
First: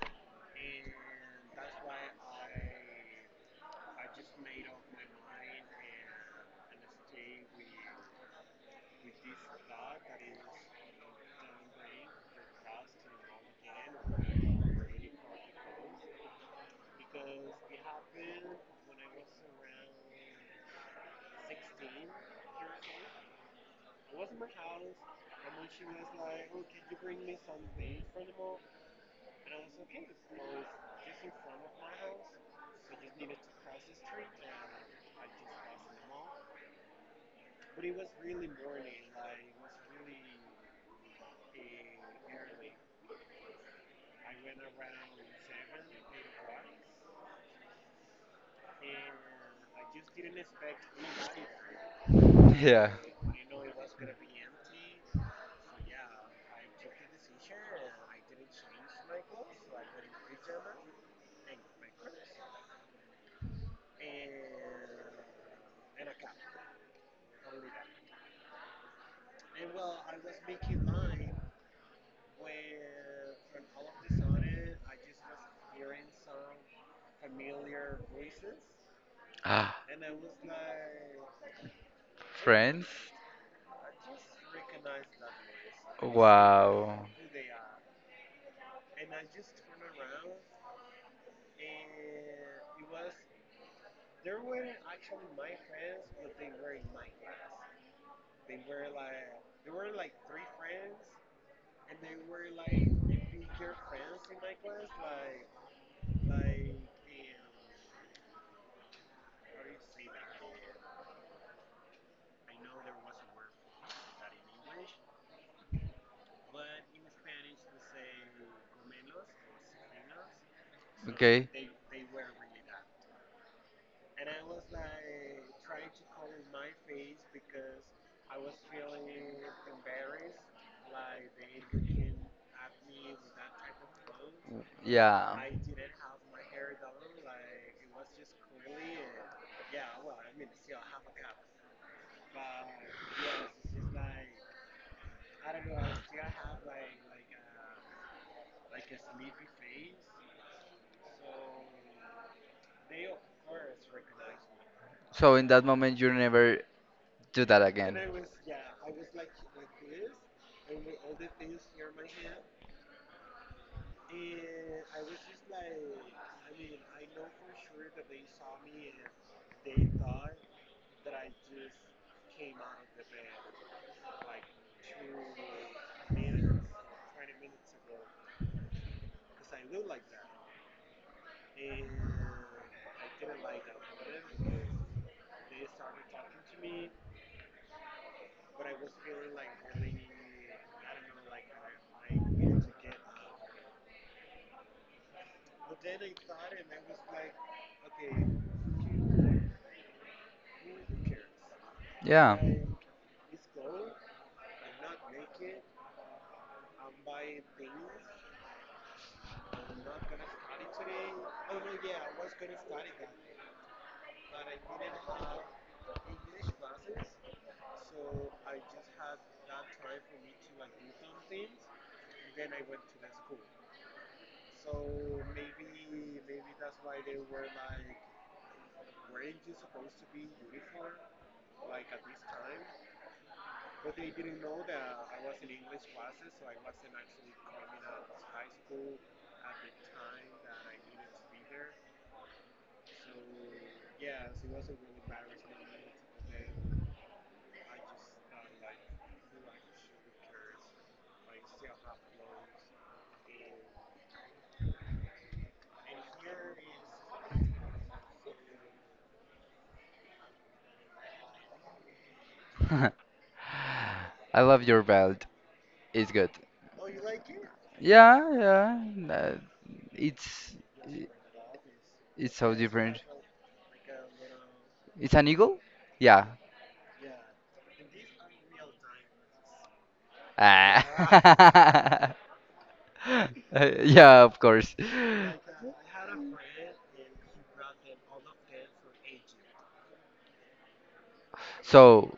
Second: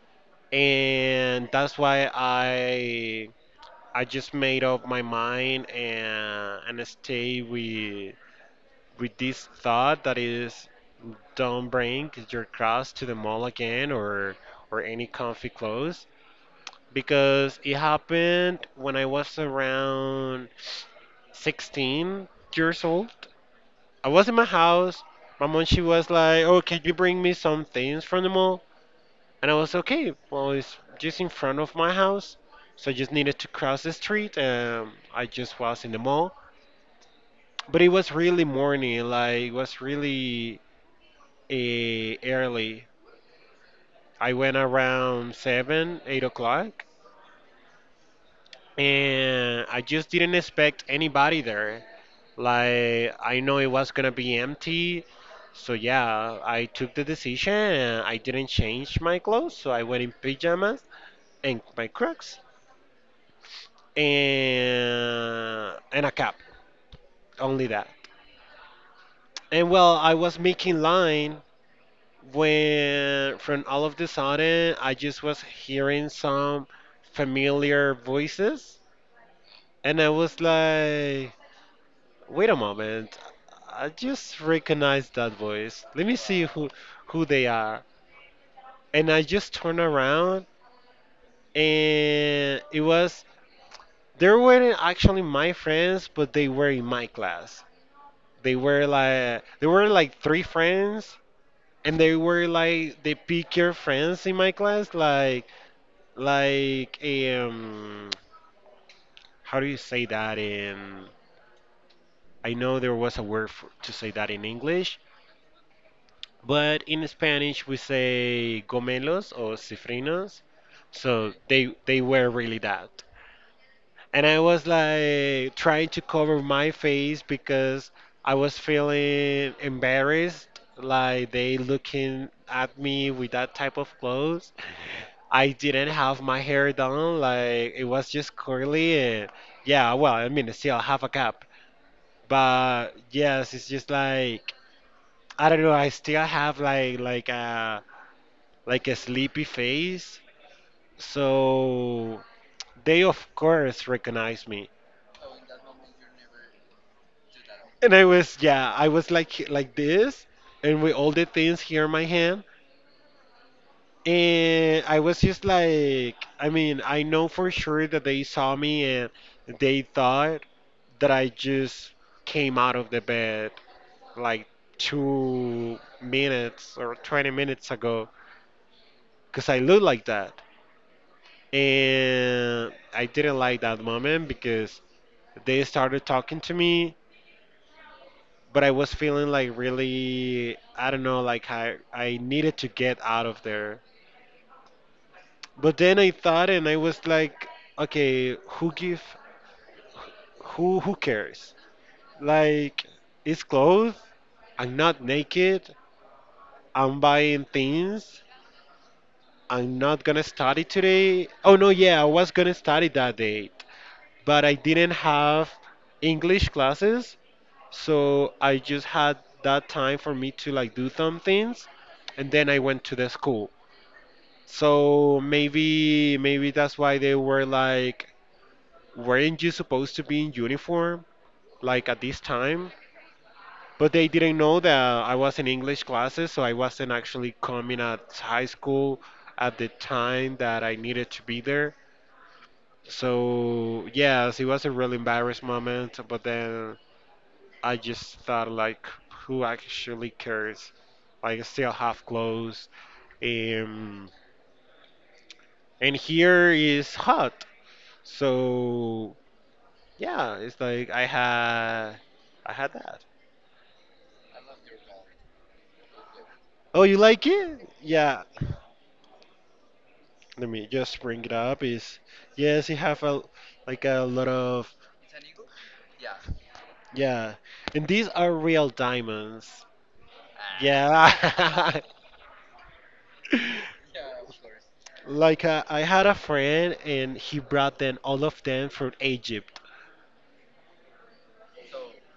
A: and that's why I I just made up my mind and and stay with with this thought that is don't bring your cross to the mall again or or any comfy clothes because it happened when I was around sixteen years old. I was in my house. My mom she was like, "Oh, can you bring me some things from the mall?" And I was okay. Well, it's just in front of my house, so I just needed to cross the street. Um, I just was in the mall, but it was really morning. Like it was really uh, early. I went around seven, eight o'clock, and I just didn't expect anybody there.
B: Yeah.
A: Like I know it was gonna be empty, so yeah, I took the decision. And I didn't change my clothes, so I went in pajamas and my Crocs, and and a cap, only that. And well, I was making line when from all of the sudden I just was hearing some familiar voices,
B: Ah,
A: and I was like, wait a
B: friends.
A: moment, I just recognize that voice. Let me see who
B: Wow.
A: who they are. And I just turned around and it was they weren't actually my friends, but they were in my class. They were like they were like three friends and they were like the picture friends in my class like like um how do you say that in I know there was a word for, to say that in English but in Spanish we say gomelos or cifrinos so
B: Okay.
A: they they were really that and I was like trying to cover my face because I was feeling embarrassed, like they looking at me with that type of clothes.
B: Yeah.
A: I didn't have my hair done, like it was just curly and yeah, well, I mean, still have a cap, but yes, it's just like I don't know, I still have like like a like a sleepy face, so they of course recognize me.
B: So in that moment, you never do that
A: And
B: again.
A: I was, yeah, I was like like this, and with all the things here in my hand. And I was just like, I mean, I know for sure that they saw me and they thought that I just came out of the bed like two minutes or twenty minutes ago because I look like that. And I didn't like that moment because they started talking to me but I was feeling like really, I don't know, like I, I needed to get out of there. But then I thought and I was like, okay, who give, who, who cares?
B: Yeah.
A: Like, it's clothes, I'm not naked, I'm buying things, I'm not gonna study today. Oh no, yeah, I was gonna study that day, but I didn't have English classes, so I just had that time for me to like do some things and then I went to the school. So maybe maybe that's why they were like, weren't you supposed to be in uniform like at this time? But they didn't know that I was in English classes, so I wasn't actually coming at high school at the time that I needed to be there. So yes, it was a really embarrassed moment, but then I just thought like, who actually cares? Like, I still have clothes, um, and here is hot. So yeah, it's like I had I had that.
B: I love your belt. It's good.
A: Oh, you like it?
B: Yeah,
A: Yeah.
B: yeah. uh,
A: Let
B: it's
A: me just bring it up. Is
B: it's so
A: yes, you
B: different.
A: have a like a lot of
B: It's an eagle? Yeah.
A: yeah, and these are real diamonds. Yeah.
B: Ah. Uh, yeah, of course.
A: Like uh, I had a friend, and he brought them all of them from Egypt.
B: So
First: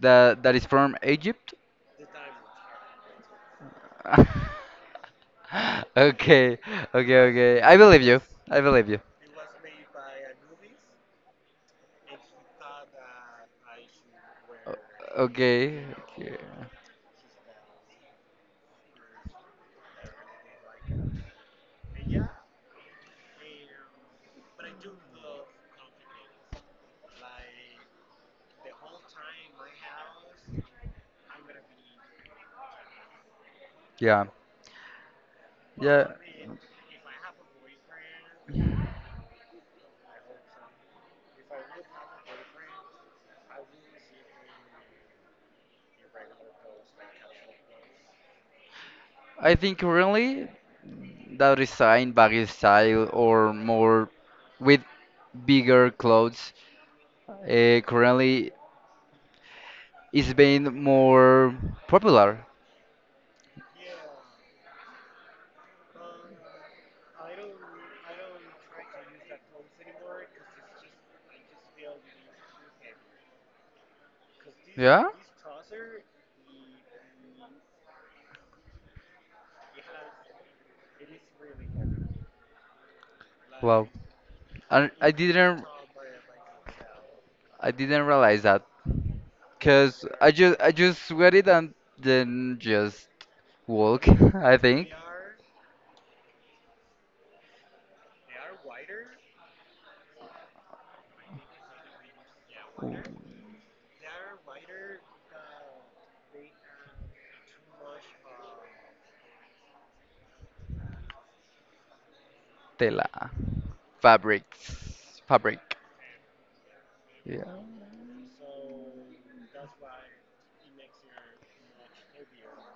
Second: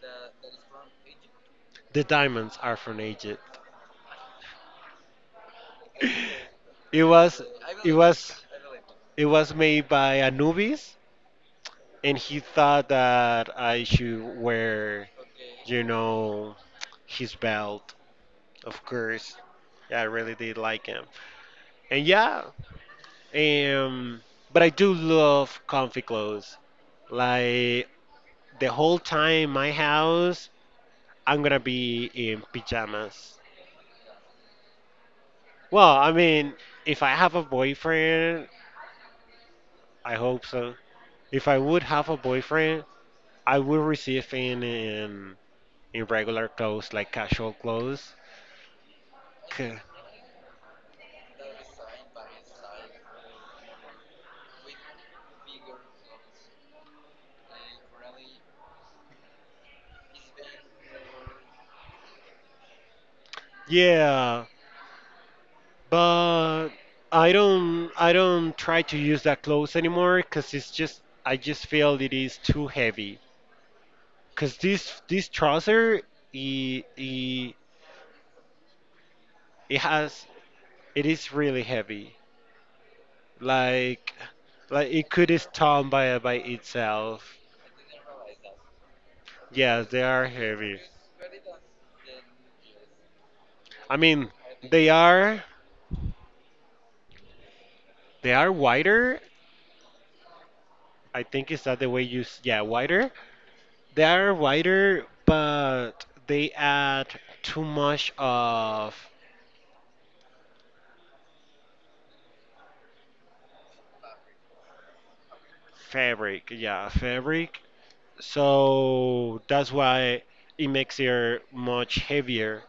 B: that that is from Egypt.
A: The diamonds are from Egypt.
B: Okay,
A: It
B: okay,
A: was,
B: okay. I
A: it
B: believe you.
A: was,
B: I believe you.
A: it was made by Anubis, and he thought that I should
B: O-
A: wear, you
B: Okay, okay.
A: know, his belt, of course. Yeah, I really did like him. And yeah, um, but I do love comfy clothes. Like the whole time in my house, I'm gonna be in pajamas.
B: Yeah,
A: Well,
B: yeah.
A: I mean, if I have a boyfriend, I hope so. If I would have a boyfriend, I would receive him in in regular clothes, like casual clothes.
B: I think
A: Okay.
B: currently that resign baggy style or more with bigger clothes uh, currently is being more popular.
A: Yeah, but I don't I don't try to use that clothes anymore because it's just I just feel it is too heavy. Because
B: Yeah?
A: this this trouser it, it, it has it is really heavy.
B: Wow.
A: Like
B: I,
A: like
B: I
A: it could is
B: didn't
A: torn by by itself.
B: I didn't realize that
A: Yes, they
B: because
A: are
B: I just I
A: heavy.
B: just wear it and then just
A: I
B: walk.
A: mean,
B: I think
A: they are they are wider. I think is that the way you s- yeah wider, they are wider, but they add too much of
B: tela fabrics fabric.
A: fabric. Yeah,
B: Yeah.
A: fabric. So that's why it makes your much heavier.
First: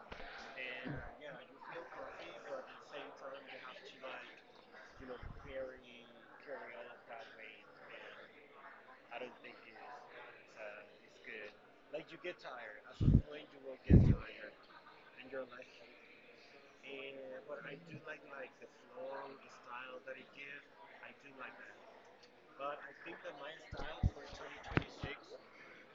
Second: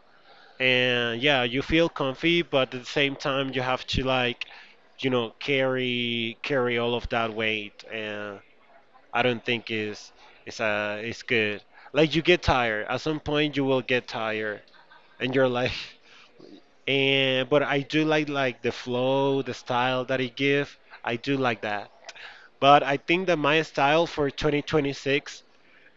A: And yeah, you feel comfy, but at the same time you have to like, you know, carry carry all of that weight. And I don't think is is uh is good. Like you get tired. At some point you will get tired, and you're like. and but I do like like the flow, the style that he give. I do like that. But I think that my style for twenty twenty-six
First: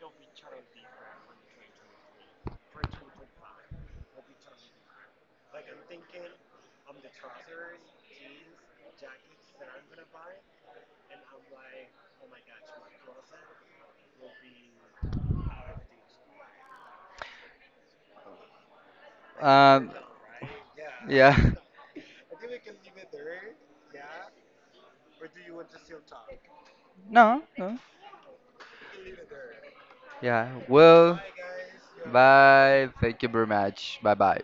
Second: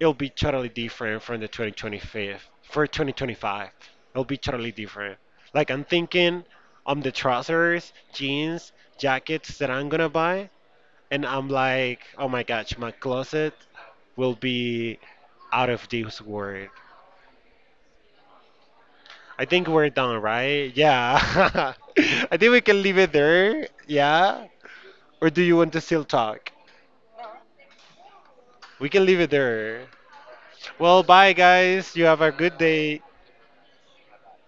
A: it'll be totally different from the twenty twenty-five. For twenty twenty-five, it'll be totally different. Like I'm thinking on the trousers, jeans, jackets that I'm gonna buy, and I'm like, oh my gosh, my closet will be out of this world. I think we're
B: Um,
A: done, right?
B: yeah.
A: Yeah. I think we can leave it there. Yeah. Or do you want to still talk?
B: No, no.
A: We can leave it there.
B: Yeah.
A: Well,
B: Well,
A: bye, guys. You have a good
B: bye.
A: day.
B: Thank you very much. Bye bye.